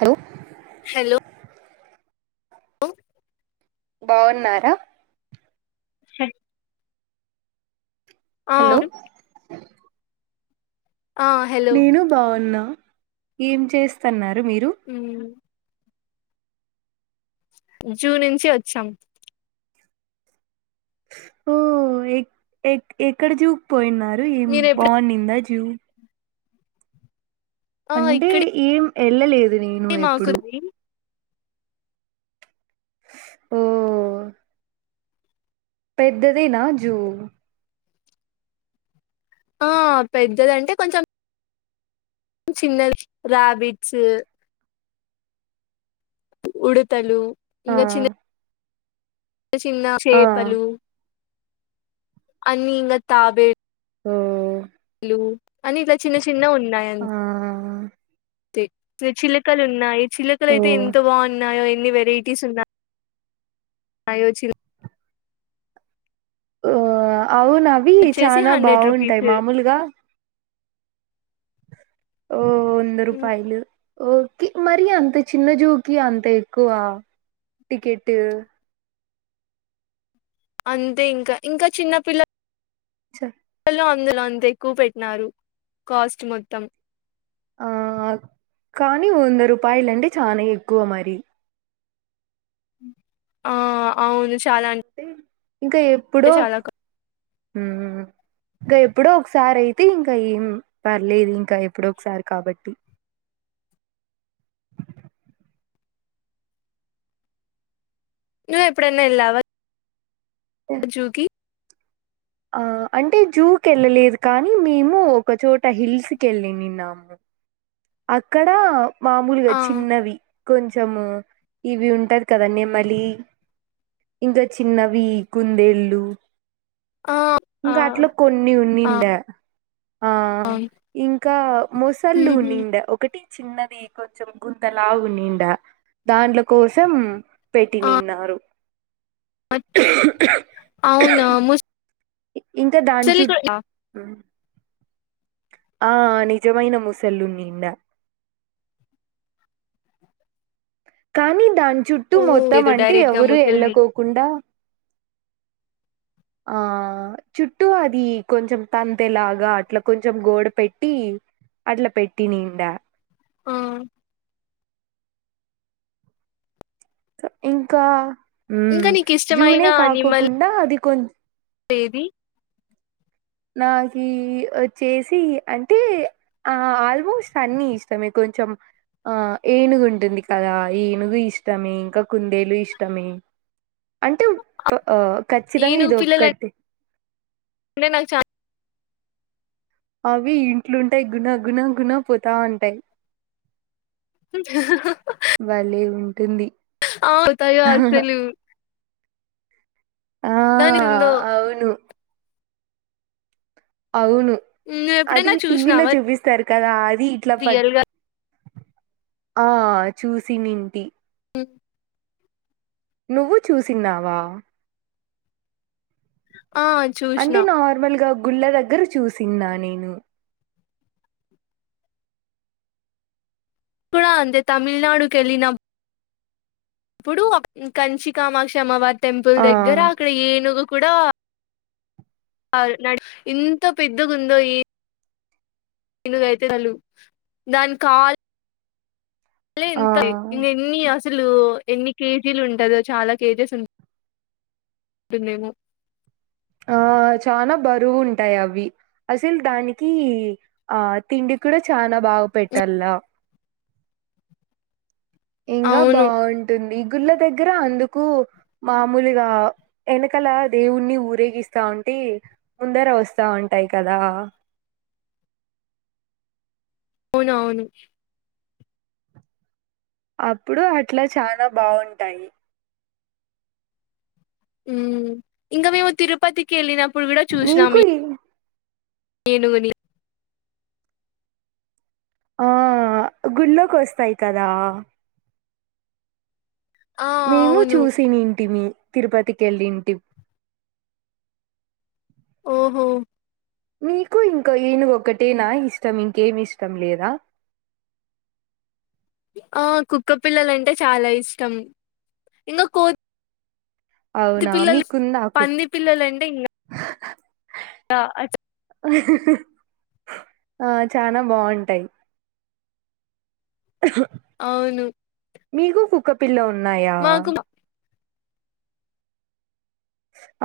Hello hello బాగున్నారా ఆ hello ఆ హలో నేను బాగున్నా ఏం చేస్తున్నా ఉ జూ నుంచి వచ్చాం ఓ ఎ ఎక్కడ జూక్ పోయిన్నారు ఏం మీరు ఎప్పుడు బాగు నిందా జూ ఆ అంటే ఇక్కడే ఏం ఎళ్లలేదు నేను ఎప్పుడు మాకుంది ఓ పెద్దదేనా జూ ఆ పెద్దదంటే కొంచెం చిన్నది రాబిట్స్ ఉడతలు ఆ ఇంగొ చిన్న చిన్న ఆ చేపలు అన్ని ఇంకా తాబే ఉ లు అన్ని ఇట్ల చిన్న చిన్న ఉన్నాయి అంత్ ఆ తే చిలకలు ఉన్నాయి. చిలకలు ఓ అయితే ఎంత బాగున్నాయో ఎన్ని వెరైటీస్ ఉన్నయో చి ఆ అవునవి వచ్చేసి చాలా హండ్రెడ్ రూపీస్ బాగుంటాయి మామూలుగా ఓ వంద రూపాయలు ఓకె మరి అంత చిన్న జూకి అంత ఎక్కువా టికెట్ అంతే ఇంకా ఇంకా చిన్నపిల్ చ లో అందులో అంత ఎక్కువ పెట్టినారు కాస్ట్ మొత్తం ఆ కానీ వంద రూపాయల అంటే చాలా ఎక్కువ మరి ఆ అవును చాలా అంట్ ఇంకా ఎప్పుడో ఇంకా ఎప్పుడో ఒకసారి అయితే ఇంకా ఏం పర్లేదు ఇంకా ఎప్పుడో ఒకసారి కాబట్టి నువ్వు ఎప్పుడన్న ఎల్లావా జూకి ఆ అంటే జూకి ఎళ్ళలేదు కానీ మేము ఒకచోట హిల్స్ కెళ్ళినిన్నాము అక్కడ మామూలుగా ఆ చిన్నవి కొంచ్ చం ఇవి ఉంటాది కదా నెమాలి ఇంకా చిన్నవి కుందేళ్ళు ఆ ఆ ఇంకా అట్లో కొన్ని ఆ ఉన్నిందా ఆ ఇంకా ఉహు మొసళ్ళలుని ఒకటి చిన్నది కొంచెం గుంతలా ఉనిండా దాంట్ల కోసం ఆ పెట్టినిన్నారు అవునా ముస్ ఇంకా దాని చుట్ ఆ నిజమైన మోసళ్ళు ఉండిండా కానీ దాని చుట్ట ఓ మొత్తం లేదు అంటే డైరెక్ట్ గా ఎవరూ ముసలిని ఎళ్ళకోకుండా ఆ చుట్టూ అది కొంచెం తంతెలాగా అట్లా కొంచెం గోడ పెట్టి అట్లా పెట్టినిండా ఆ ఇంకా ఇంకా నీకు ఇష్టమైన జూనే కాకోకుండా అది కొంచ తేది నాకి వచ్చేసి అంటే ఆ ఆల్మోస్ట్ అన్ని ఇష్టాం మీకు కొంచం ఆ ఏనుగు ఉంటుంది కదా ఏనుగు ఇష్టమే ఇంకా కుందేలు ఇష్టమే అంటే ఖచ్చితంగా ఇది ఒక్కటి చా అవి ఇంట్లుంటాయి గుణ గున గుణ పోతా ఉంటాయి బాలే అవుతయో అసలు ఆ దనిందు అవును అవును నువ్వు అది ఎప్పుడైనా టీవీలో చూసినావా చూపిస్తారు కదా అది ఇట్లా ప రియల్ గా ఆ చూసి నింటి హ నువ్వు చూసిన్నావా ఆ చూసిన అంటే నార్మల్గా గుళ్ళ దగ్గర చూసిన్నా నేను దకుళ అందే తమిళనాడుకెళ్ళన ఇప్పుడు కంచి కామాక్షమ్మ టెంపుల్ ఆ దగ్గర అక్కడ ఏనుగు కూడా ఇంత పెద్దగ ఉందో ఈ ననుగైతే చలు దాని కాల్ అ ఆ ఎంత ఇ ఎన్ని అసలు ఎన్ని కేజీలు ఉంటందో చాలా కేజీస్ ఉంట పన్నే ఆ చాలా బరువు ఉంటాయి అవి అసలు దానికి ఆ తిండి కూడా చాలా భాగ పెట్టలా ఇంకా అవును బాగుంటుంది గుళ్ళ దగ్గర అందుకు మామూలుగా ఎనకల దేవుణని ఊరేగిస్తా ఉంటే ముందర వస్తా ఉంటాయి కదా [inaudible] అవును అవును అప్పుడు అట్లా చాలా బాగుంటాయి ఉ ఇంకా మేము తిరుపతికి వెళ్ళినప్పుడు కూడా నీకు చూసినాము ఈ- ఏనుగుని ఆ గుళ్ళోకి వస్తాయి కదా ఆ మేము అవును చూసినంటి మీ తిరుపతికెళ్ళింటి ఓహో నీకు ఇంకా ఏనుగు ఒకటేనా ఇష్టం ఇంకేమి ఇష్టం లేదా [inaudible] ఆ కుక్కపిల్లలంటే చాలా ఇష్టం ఇంకా కో పది అవునా పిల్లలు మీకుందా కుక్ పంది పిల్లలుంటే ఇంకా టా ఆ చానా బాగుంటాయి [inaudible] అవును మీకు కుక్కపిల్ల ఉన్నాయా మాకు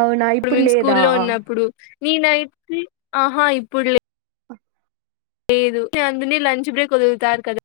అవునా ఇప్పుడు గర్మెం స్కూ లేదా లో ఉన్నప్పుడు నీ నైట్కి ఆహా ఇప్పుడు లేదు లేదు అందు లంచ్ బ్రేక్ వదువుతారు కదా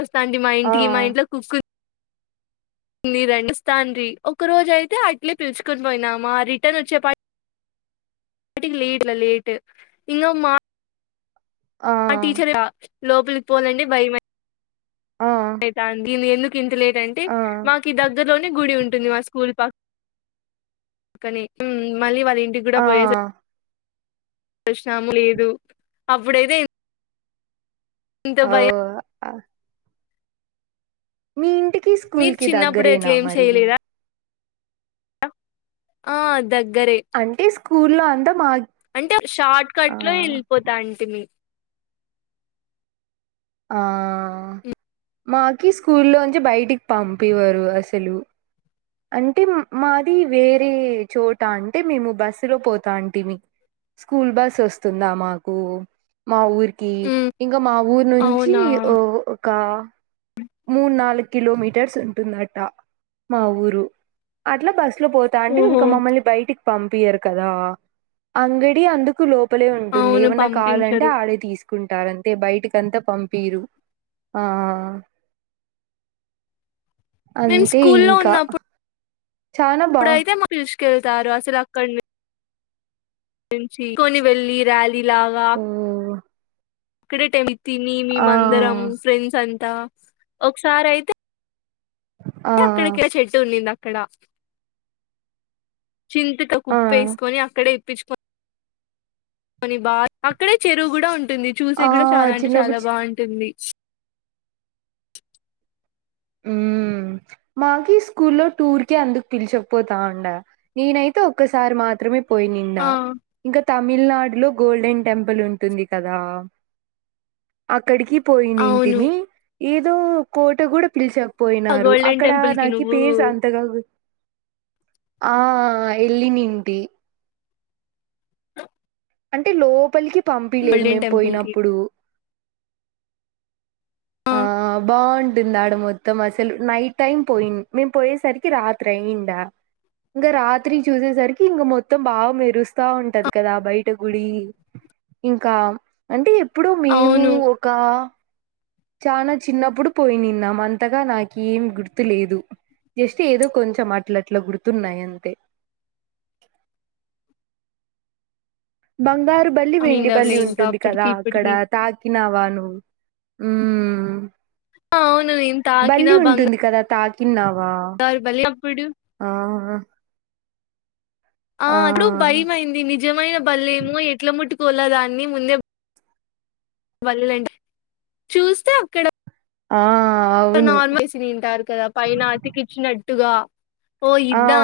వస్తా అండి మా ఆ ఇంటికి మా ఇంట్లో కుక్ నీ రెండు స్నీ ఒక రోజు అయితే అట్లే పిలుచుకొని పోయినామా రిటర్న్ వచ్చే పాటు టికి లేట్ల లేేట్ ఇంగ మా ఆ టీచర్ లోపలికి పోాలంటే భయ ఆ దీ ఎందుకు ఇంతలేట్ంటే ఆ మాకు దగ్గరలోనే గుడి ఉంటుంది మా స్కూల్ పక్క కాని మళ్ళీ వాళ్ళ ఇంటికి కూడా ఆ పోయేసారు పరిశనామ లేదు అప్పుడైతే ఇంత అఓ భయం మీ ఇంటికి స్కూల్ మీరు కి చిన్నప్పుడు దగ్గరేనా ఎట్లా ఏం మరి చేయలేదా ఆ దగ్ అంటే స్కూల్ లో అంత మాగి అంటే షార్ట్ కట్ లో వెళ్ళిపోతా అంటడి మీ ఆ మాకి స్కూ లో నుంచి బయటికి పంపేవారు అసలు అంటే మాది వేరే చోట అంటే మేము బస్సు లో పోతా అంటే మీ స్కూల్ బస్ వస్తుందా మాకు మా ఊరి హ్మ్ ఇంకా మా ఊరు నుంచి అవునా మూడు నాలుగు కిలోమీటర్స్ ఉంటుందట మా ఊరు అట్ బస్ లో పో ఇం ఓహో మల్ బయ పంపరు కదా అంగడి అందుకు లో లోప్పులే ఉంటుంది అవును ఏమన్నా కావాలంటే పంపించరు ఆడే తీసుకు కుంటారంటే బయటకంతా పంపరు ఆ మేము అంతే స్కూ లో ఇంకా ఉన్నప్పుడు చానా బా ఇప్పుడైతే మా తీసుకెళ్తారు అసలు అక్కడిని గురించి కొని వెెళ్ళలి ర్యాలీ లాగా ఓ అక్కడే టెమి తిని ఆ మేమందరం ఫ్రెండ్స్ అంతా ఒకసారి అయితే ఆ అక్కడికి చెట్టు ఉన్నింది అక్కడ చింతక ఆ కుప్ప వేసుకొని అక్కడే ఇప్పించుక కొనీ బా అక్కడే చెరువు కూడా ఉంటుంది చూసే ఆ కూడా చాలా అంటే చిన్నప్పుడు చాలా బాగుంటుంది ఉ మాక స్కూ లో టూర్ క అందుకు పిల్చకపోతా ఉండ నేనైతే ఒక్కసారి మాత్రమే పోయి నిడా ఆ ఇంకా తమిళనాడులో గోల్డెన్ టెంపుల్ ఉంటుంది కదా అక్కడికి పోయినంటి అవును మీ ఏదో కోట కూడా పిలిచా ఆ పోయినారు గోల్డెన్ అక్కడ టెంపుల్ కి నాకు నువ్వు పేరుస్ అంతగా ఆ వెళ్ళ నింటి అంటే లోపలికి పంపిలేదు గోల్డెన్ మేము టెంపుల్ కి పోయినప్పుడు ఆ బాగు దిందాడు మొత్తం అసలు నైట్ టైం పోయి మేము పోయేసరికి రాత్రి అయందా ఇంకా రాత్రి చూసేసరికి ఇంక మొత్తం బాగా మెరుస్తా ఉంటది కదా బయట గుడి ఇంకా అంటే ఎప్పుడు మేము అవును ఒక చనా చిన్నప్పుడు పోయి నిన్నాంమంతగా నాక ఏం గుర్తులేదు జస్ట్ ఏదో కొంచెం అట్లట్లా గుర్తున్నాయి అంతే [inaudible] బంగారు బల్లి వెండి బల్లి నిండవులే ఇంకా ఉంటుంది కదా అప్పటికి అక్కడ ఇప్పటికి తాకినావాను ఉ ఆ, అవును నేను బల్లి ఉంటుంది కదా తాకి సారు బల అప్పుడు ఆ ఆ అటు ఆ భయ అైంది నిజమైన బల్లే ఏమో ఎట్ల ముట్టు కోలా దాన్ని ముందేండి చూస్తే అక్కడ ఆ అవును. నార్మల్సి తింటారు కదా పైన అతికిచ్చినట్టుగా ఓ ఆ! ఇద్దా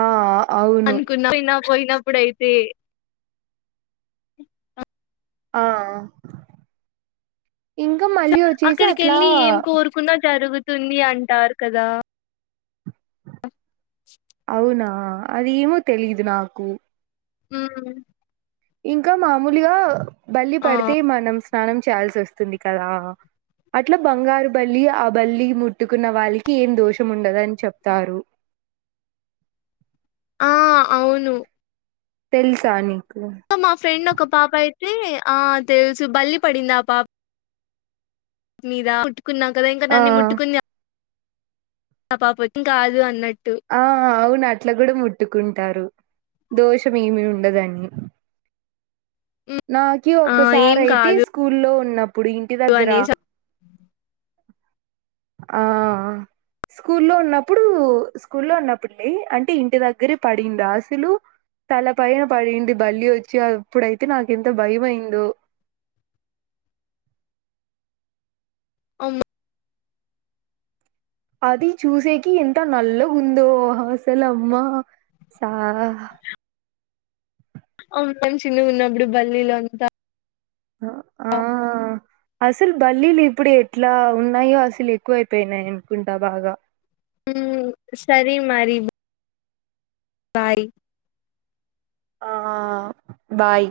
ఆ! అవును. అనుకున్నా కోయినా పడయితే ఆ ఇంకా మళ్ళీ వచ్చేసి అక్కడికి అట్లా వెళ్ళి ఏం కోరుకున్నా జరుగుతుంది అంటారు కదా అవునా అదిమో తెలీదు నాకు హు ఇంకా మామూలుగా బళ్లి ఆ పడితే మనం స్నానం చేయాల్సి వస్తుంది కదా అట్లా బంగారు బల్లి ఆ బల్లి ముట్టుకున్న వాళ్ళకి ఏం దోషం ఉండదని చెప్తారు ఆ అవును తెలుసా నీక్ మా ఫ్రెండ్ ఒక పాప అయితే ఆ తెలుసు బళ్లి పడింది ఆ పాప మీద ముట్టుకున్నాం కదా ఇంకా ఆ! దాన్ని ముట్టుకుని ఆ పాపది ఇంక అదేదో అన్నది ఆ అవును అట్ల కూడా ముట్ పట్టుకుంటారు దోషం ఏమి ఉండదని నాకి ఆ ఏం ఒకసారి అయితే కాదు స్కూల్లో ఉన్నప్పుడు ఇంటి దగ్గర అనేసి ఆ స్కూల్లో ఉన్నప్పుడు స్కూల్లో ఉన్నప్పుడే అంటే ఇంటి దగ్గరే పడిందా అసలు తల పైన పడింది బళ్లి వచ్చి అప్పుడైతే నాకెంత భయమైయిందో అవునా అది చూసేకి ఎంత నల్లగుందో అసలమ్మ స అవును మేము చిన్న ఉన్నప్పుడు బల్లీలో అంతా ఆ అసలు బల్లీలు ఇప్పుడు ఎట్లా ఉన్నాయో అసలు ఎక్కువయిపోయినాయి అనుకుంటా బాగా ఊ సరే మరి బాయ్ ఆ బాయ్